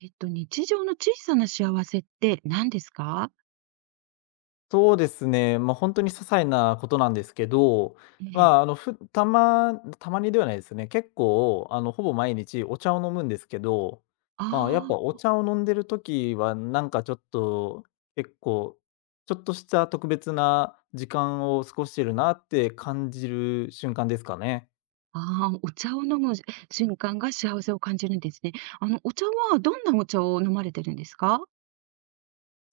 日常の小さな幸せって何ですか？そうですね、本当に些細なことなんですけど、ええ。まあ、あの、ふたまたまにではないですね。結構、あの、ほぼ毎日お茶を飲むんですけど、まあ、やっぱおあ茶を飲んでるときは、なんかちょっと、結構、ちょっとした特別な時間を過ごしてるなって感じる瞬間ですかね。あ、ああ、お茶を飲むし瞬間が幸せを感じるんですね。あの、お茶はどんなお茶を飲まれてるんですか？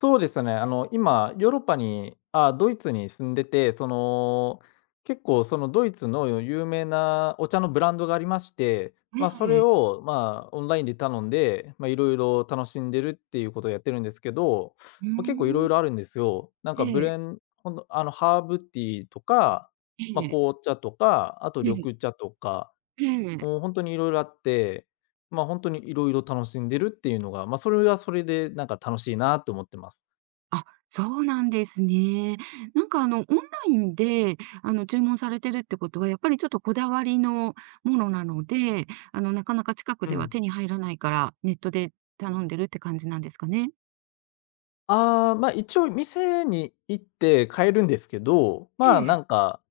そうですね。あの、今、ヨーロッパに、あ、ドイツに住んでて、その、結構そのドイツの有名なお茶のブランドがありまして、まあ、そえれえ。を、まあ、オンラインで頼んで、まあ、いろいろ楽しんでるっていうことをやってるんですけど、うーまあ、結構いろん。いろあるんですよ。なんえかブレえ、ンほんと、あの、ハーブティーとか、えまあ、え、紅茶とか、あとええ、緑茶とか、ええ。もう本当にいろいろあって、まあ、本当にいろいろ楽しんでるっていうのが、まあ、それはそれでなんか楽しいなと思ってます。あ、そうなんですね。なんか、あの、オンラインで、あの、注文されてるってことは、やっぱりちょっとこだわりのものなので、あの、なかなか近くうではん。手に入らないから、ネットで頼んでるって感じなんですかね？一応店に行って買えるんですけど、えまあ、なんえ。か、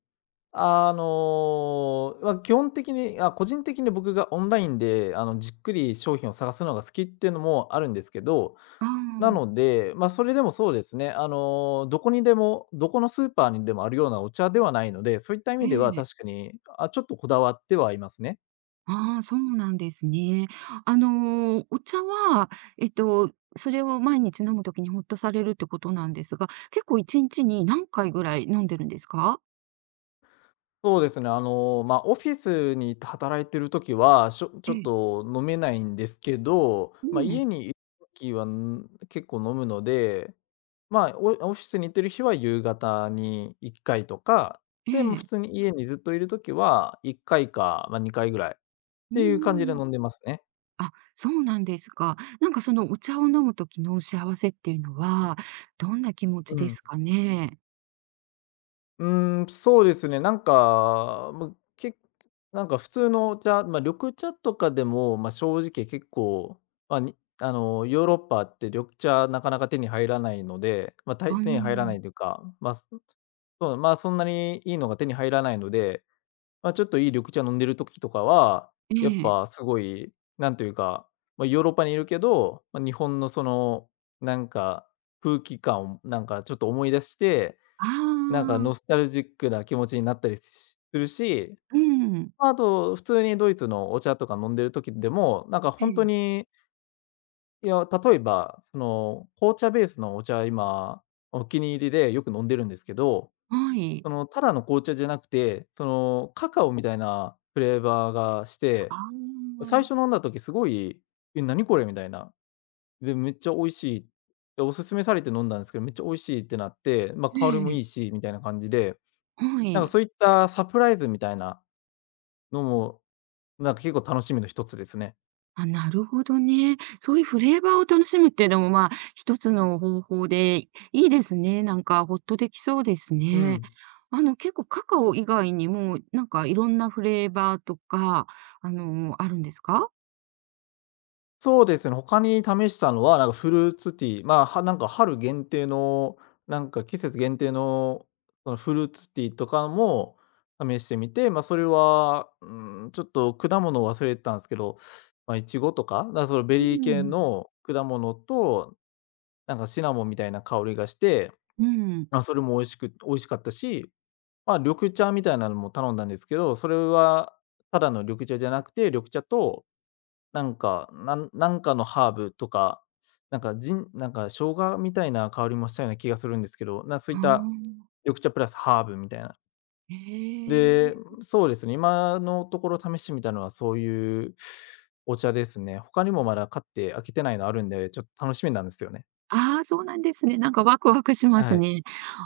あの、まあ、基本的に、あ、個人的に僕がオンラインで、あの、じっくり商品を探すのが好きっていうのもあるんですけど、あなあ、ので、まあ、それでもそうですね、あの、どこにでも、どこのスーパーにでもあるようなお茶ではないので、そういった意え味ではえ。確かに、あ、ちょっとこだわってはいますね。ああ、そうなんですね。あのー、お茶は、えっと、それを毎日飲むときにほっとされるってことなんですが、結構1日に何回ぐらい飲んでるんですか？そうですね、あの、まあ、オフィスに働いてるときは、ちえょっえ。と飲めないんですけど、うまあ、ん、家にいるときは、結構飲むので、まあ、オフィスに行ってる日は夕方に1回とか、えで、もう普え。通に家にずっといるときは1回かいか、まあ、2回ぐらいっうていう感じでん。飲んでますね。あ、そうなんですか。なんかそのお茶を飲む時の幸せっていうのは、どんな気持ちうでん。すかね？うーん、そうですね、けなんか普通のお茶、まあ、緑茶とかでも、まあ、正直結構、まあ、あの、ヨーロッパって緑茶なかなか手に入らないので、まあ、たあいあ、手に入らないというか、まあ、すそう、まあ、そんなにいいのが手に入らないので、まあ、ちょっといい緑茶飲んでる時とかは、えやっえ。ぱすごい、なんというか、まあ、ヨーロッパにいるけど、まあ、日本のその、なんか、空気感をなんかちょっと思い出して、あなんかあ、ノスタルジックな気持ちになったりするし、うん、まあと普通にドイツのお茶とか飲んでる時でも、なんかえ本当え、に、いや、例えば、その、紅茶ベースのお茶、今、お気に入りでよく飲んでるんですけど、はい。その、ただの紅茶じゃなくて、その、カカオみたいなフレーバーがしあて、あ、最初飲んだ時すごい、「え、何これ」みたいな。で、めっちゃ美味しい。で、おすすめされて飲んだんですけど、めっちゃ美味しいってなって、まあ、え香りもえ、いいしみたいな感じで、はなんかい。そういったサプライズみたいなのも、なんか結構楽しみの一つですね。あ、なるほどね。そういうフレーバーを楽しむっていうのも、まあ、一つの方法でいいですね。なんかほっとできそうですうね。ん。あの、結構カカオ以外にも、なんかいろんなフレーバーとか、あの、あるんですか？そうですね、他に試したのは、なんかフルーツティー、まあ、なんか春限定の、なんか季節限定の、そのフルーツティーとかも試してみて、まあ、それは、うん、ちょっと果物を忘れてたんですけど、まあ、いちごとか、だからそのベうリー系ん。の果物と、なんかシナモンみたいな香りがして、うん。まあ、それも美味しかったし、まあ、緑茶みたいなのも頼んだんですけど、それはただの緑茶じゃなくて、緑茶とんなんかのハーブとか、なんかジンなんか生姜みたいな香りもしたような気がするんですけど、そうあいったあ、緑茶プラスハーブみたいな。へで、え。そうですね、今のところ試してみたのはそういうお茶ですね。他にもまだ買って開けてないのあるんで、ちょっと楽しみなんですよね。ああ、そうなんですね。なんかワクワクしますはい。ね。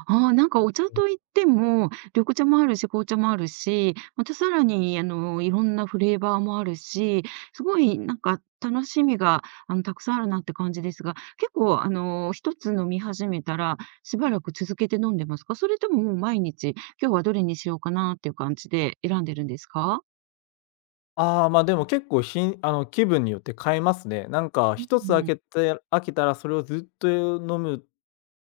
ああ、なんかお茶といっても、緑茶もあるし、紅茶もあるし、またさらにあの、いろんなフレーバーもあるし、すごいなんか楽しみが、あの、たくさんあるなって感じですが、結構あの、一つ飲み始めたら、しばらく続けて飲んでますか？それとももう毎日、今日はどれにしようかなっていう感じで選んでるんですか？でも結構あの、気分によって変えますね。なんかう一つ開ん、けて開けたらそれをずっと飲む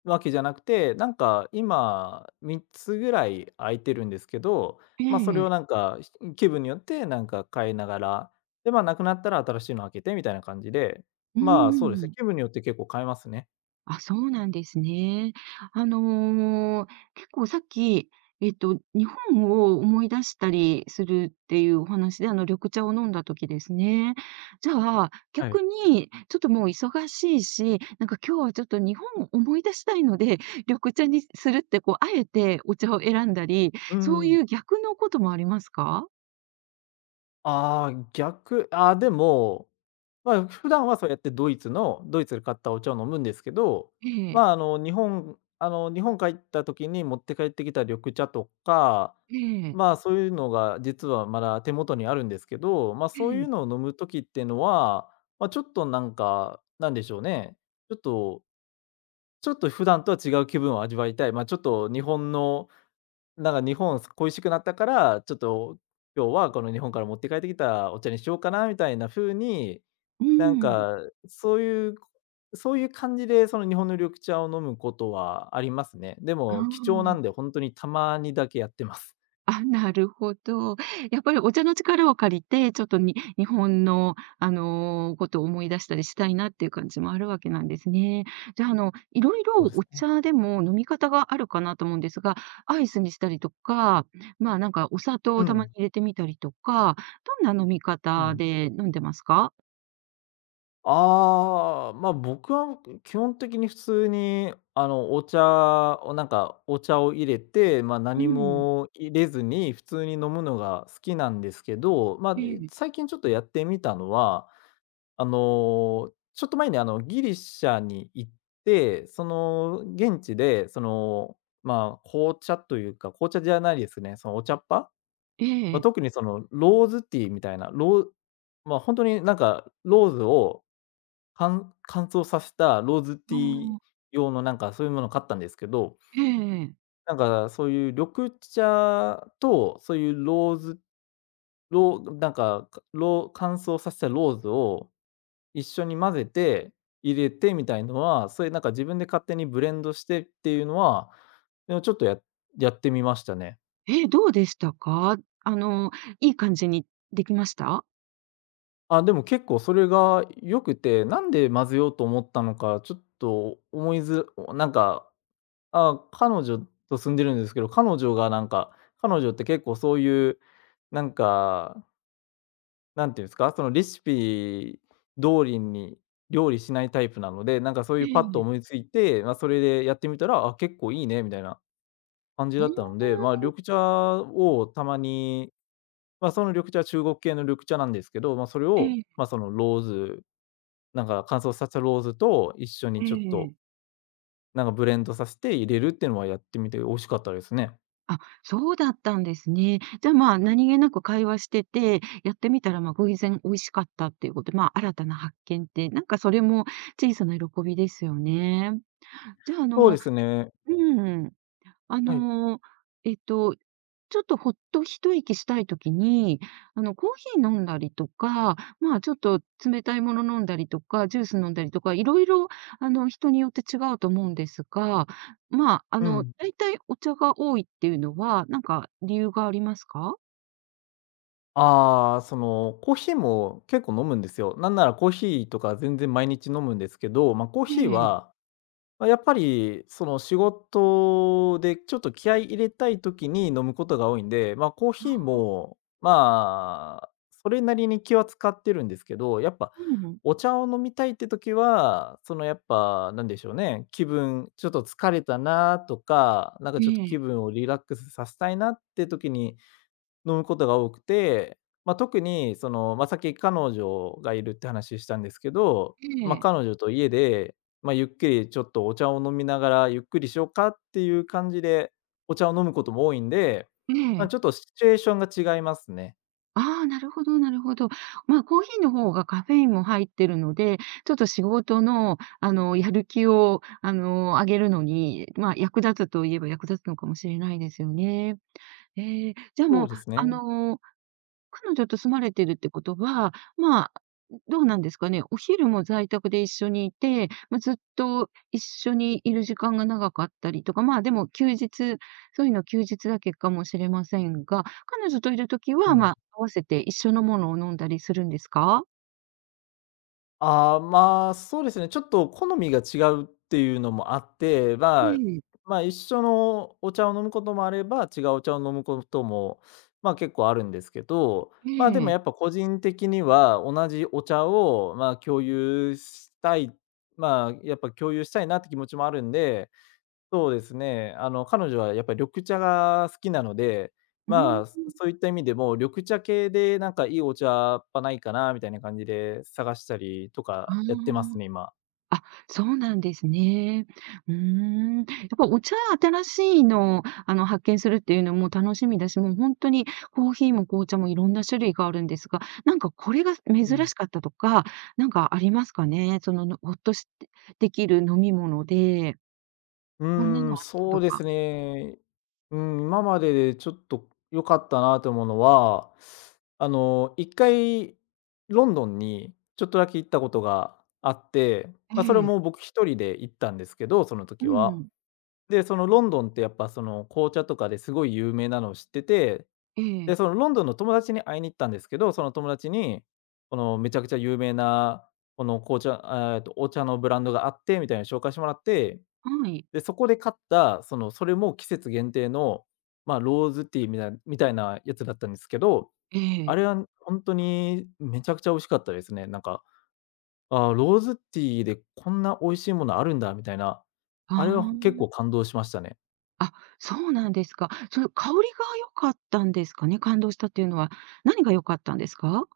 わけじゃなくて、なんか今3つぐらい開いてるんですけど、それえをなえ。んか、ひ気分によってなんか変えながら、で、なくなったら新しいの開けてみたいな感じで、うん、まあ、そうでうすね、ん。気分によって結構変えますね。あ、そうなんですね。あの、結構さっき、日本を思い出したりするっていうお話で、あの、緑茶を飲んだ時ですね。じゃあ、はい。逆に、ちょっともう忙しいし、なんか今日はちょっと日本を思い出したいので、緑茶にするって、こう、あえてお茶を選んだり、ううそういん。う逆のこともありますか？ああ、でも、まあ、普段はそうやってドイツで買ったお茶を飲むんですけど、ええ、まあ、あの、日本あの、日本帰った時に持って帰ってきた緑茶とか、ええ、まあ、そういうのが実はまだ手元にあるんですけど、えそういうえ。のを飲む時っていうのは、まあ、ちょっとなんか、なんでしょうね、ちょっとちょっと普段とは違う気分を味わいたい、まあ、ちょっと日本恋しくなったから、ちょっと今日はこの日本から持って帰ってきたお茶にしようかなみたいな風に、うなんーん、かそういう、そういう感じでその日本の緑茶を飲むことはありますね。であも貴重なんであ。本当にたまにだけやってます。あ、なるほど。やっぱりお茶の力を借りて、ちょっとに日本の、あの、ことを思い出したりしたいなっていう感じもあるわけなんですね。じゃあ、あの、いろいそろうですおね。茶でも飲み方があるかなと思うんですが、アイスにしたりとか、まあ、なんかお砂糖うをたまにん、入れてみたりとか、どんな飲みう方ん。で飲んでますか？僕は基本的に普通に、あの、お茶を入れて、まあ、う何ん。も入れずに普通に飲むのが好きなんですけど、まあ、ええ。最近ちょっとやってみたのは、あの、ちょっと前に、あの、ギリシャに行って、その、現地で、その、まあ、紅茶じゃないですね、そのお茶っ葉？えまあ、え。特にそのローズティーみたいな、ま、あ本当になんかローズを乾燥させたローズあティーあ、用のなんかそういうものを買ったんですけど、ええ。なんかそういう緑茶とそういうローズローなんか、かロー乾燥させたローズを一緒に混ぜて、入れてみたいのは、そういうなんか自分で勝手にブレンドしてっていうのは、でもちょっとやってみましたね。ええ、どうでしたか？あの、いい感じにできました？あ、でも結構それが良くて、なんで混ぜようと思ったのか、ちょっと思いずなんか、あ、彼女と住んでるんですけど、彼女がなんか、彼女って結構そういう、なんか、なんていうんですか、そのレシピ通りに料理しないタイプなので、なんかそういえうパッとえ。思いついて、まあ、それでやってみたら、あ、結構いいねみたいな感じあだったあ、ので、まあ、緑茶をたまに、まあ、その緑茶は中国系の緑茶なんですけど、まあ、それを、ええ。まあ、そのローズ、なんか乾燥させたローズと一緒にえちょっと、え。なんかブレンドさせて入れるっていうのはやってみて美味しかったですね。あ、そうだったんですね。じゃあ、まあ、何気なく会話してて、やってみたら、ま、偶然美味しかったっていうことで、まあ、新たな発見って、なんかそれも小さな喜びですよね。じゃあ、あそうでの、すね。うん。あはい。の、えっとちょっとほっと一息したいときに、あの、コーヒー飲んだりとか、まあ、ちょっと冷たいもの飲んだりとか、ジュース飲んだりとか、いろいろ、あの、人によって違うと思うんですが、まあ、あうの、ん。大体お茶が多いっていうのは、なんか理由がありますか？ああ、その、コーヒーも結構飲むんですよ。なんならコーヒーとか全然毎日飲むんですけど、まあ、コーえヒーえ。は、まあ、やっぱりその仕事でちょっと気合い入れたい時に飲むことが多いんで、まあ、コーあヒーあ、も、まあ、それなりに気は使ってるんですけど、やっぱうん。お茶を飲みたいって時は、そのやっぱなんでしょうね、気分ちょっと疲れたなとか、なんかえちょっとね、気分をリラックスさせたいなって時に飲むことが多くて、まあ、特にその、まあ、さっき彼女がいるって話したんですけど、えまあ、え、彼女と家で、まあ、ゆっくりちょっとお茶を飲みながらゆっくりしようかっていう感じで、お茶を飲むことも多いんで、ええ、えまあ、え。ちょっとシチュエーションが違いますね。ああ、なるほど、なるほど。まあ、コーヒーの方がカフェインも入ってるので、ちょっと仕事の、あの、やる気を、あの、上げるのに、まあ、役立つといえば役立つのかもしれないですよね。ええ、じゃあそもうう、ですあね。の、彼女と住まれてるってことは、まあ、どうなんですかね。お昼も在宅で一緒にいて、まあ、ずっと一緒にいる時間が長かったりとか、まあ、でも休日、そういうの休日だけかもしれませんが、彼女といる時うは、まん。あ、合わせて一緒のものを飲んだりするんですか？ああ、まあ、そうですね、ちょっと好みが違うっていうのもあって、えまあ、え、ええ。一緒のお茶を飲むこともあれば、違うお茶を飲むことも、まあ、結構あるんですけど、えまあ、でもえ。やっぱ個人的には同じお茶を、まあ、共有したいなって気持ちもあるんで、そうですね。あの、彼女はやっぱり緑茶が好きなので、うまん、あ、そういった意味でも、緑茶系でなんかいいお茶っぱないかなみたいな感じで探したりとあかやってますあ。ね、今。あ、そうなんですね。うーん。やっぱお茶、新しいのを、あの、発見するっていうのも楽しみだし、もう本当にコーヒーも紅茶もいろんな種類があるんですが、なんかこれが珍うん。しかったとか、なんかありますかね？その、のほっとして、できる飲み物で、うこんなーのあん、ったそとうでか。すね。うん、今まででちょっと良かったなと思うのは、あの、一回ロンドンにちょっとだけ行ったことがあって、えまあ、それえ。も僕一人で行ったんですけど、そのう時は。ん。で、そのロンドンってやっぱその紅茶とかですごい有名なのを知ってて、えで、え。そのロンドンの友達に会いに行ったんですけど、その友達に、このめちゃくちゃ有名な、この紅茶、お茶のブランドがあってみたいなの紹介してもらって、はい。で、そこで買った、その、それも季節限定の、まあ、ローズティーみたいなやつだったんですけど、えあれえ。は本当にめちゃくちゃ美味しかったですね。なんか、ああ、ローズティーでこんな美味しいものあるんだみたいな、ああれは結構あ。感動しましたね。あ、そうなんですか。その香りが良かったんですかね？感動したっていうのは。何が良かったんですか？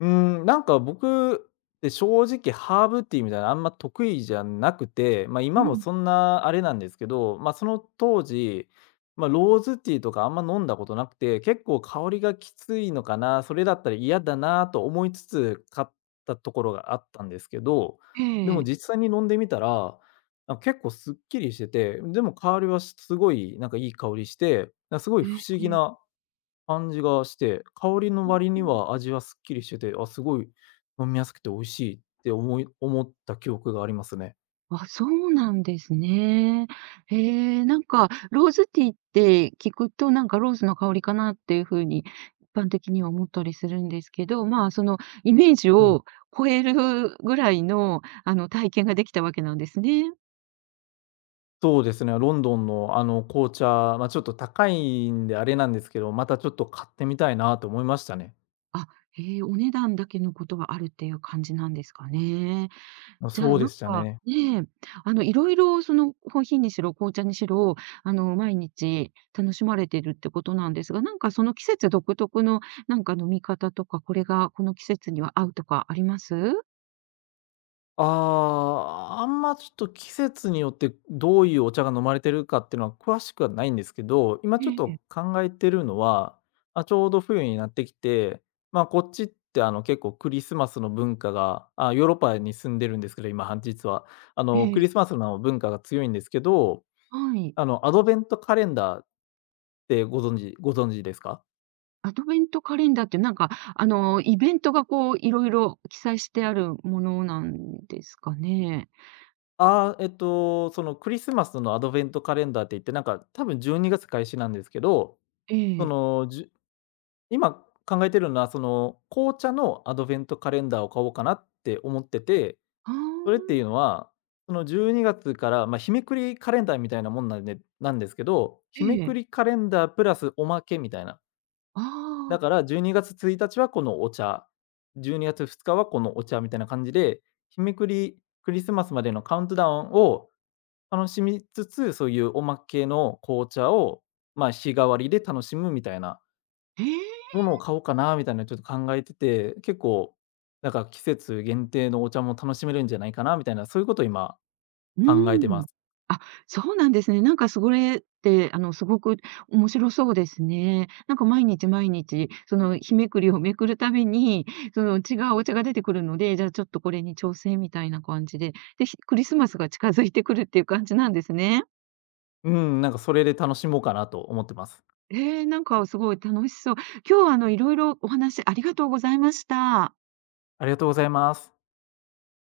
うーん、なんか僕って正直ハーブティーみたいなのあんま得意じゃなくて、まあ、う今もん。そんなあれなんですけど、まあ、その当時、まあ、ローズティーとかあんま飲んだことなくて、結構香りがきついのかな、それだったら嫌だなと思いつつ買ったところがあったんですけど、えでもえ。実際に飲んでみたら、なんか結構すっきりしてて、でも香りはすごいなんかいい香りして、なんかすごい不え思議え、えなえ、感じがして、香りの割うにん。は味はすっきりしてて、あ、すごい飲みやすくて美味しいって思った記憶がありますね。あ、そうなんですね。へえ、なんかローズティーって聞くと、なんかローズの香りかなっていう風に一般的には思ったりするんですけど、まあ、そのイメージうん。を超えるぐらいの、あの、体験ができたわけなんですね。そうですね、ロンドンのあの紅茶、ま、ちょっと高いんであれなんですけど、またちょっと買ってみたいなと思いましたね。あ、へえ、お値段だけのことはあるっていう感じなんですかね。ま、じゃそあ、うでなんしたか、ね。ねえ、あの、いろいろそのコーヒーにしろ、紅茶にしろ、あの、毎日楽しまれてるってことなんですが、なんかその季節独特の、なんか飲み方とか、これがこの季節には合うとかあります？ああ、あんまちょっと季節によってどういうお茶が飲まれてるかっていうのは詳しくはないんですけど、今えちょっとえ、考えてるのは、あちょうど冬になってきて、ま、こっちってあの結構クリスマスの文化が、あ、ヨーロッパに住んでるんですけど、今実は。あえのクえ、リスマスの文化が強いんですけど、はい。あのアドベントカレンダーってご存知ですか？アドベントカレンダーってなんか、あの、イベントがこういろいろ記載してあるものなんですかね？ああ、そのクリスマスのアドベントカレンダーって言って、なんか多分12月開始なんですけど、えそえ。のじ今考えてるのは、その、紅茶のアドベントカレンダーを買おうかなって思ってて、あそれっていあ、うのは、その12月から、まあ、日めくりカレンダーみたいなもんなんでなんですけど、日えめくえ。りカレンダープラスおまけみたいな。あだかあ、ら12月1日はこのお茶、12月2日はこのお茶みたいな感じで、日めくりクリスマスまでのカウントダウンを楽しみつつ、そういうおまけの紅茶を、まあ、日替わりで楽しむみたいな。ええ。ものを買おうかなみたいなのちょっと考えてて、結構、なんか季節限定のお茶も楽しめるんじゃないかなみたいな、そういうことを今う考えてーまん。す。あ、そうなんですね。なんか、それって、あの、すごく面白そうですね。なんか、毎日毎日、その、日めくりをめくるたびに、その、違うお茶が出てくるので、じゃあ、ちょっとこれに調整みたいな感じで、で、ひクリスマスが近づいてくるっていう感じなんですね。うん、なんかそれで楽しもうかなと思ってます。えーなんか、すごい楽しそう。今日は、あの、いろいろお話ありがとうございました。ありがとうございます。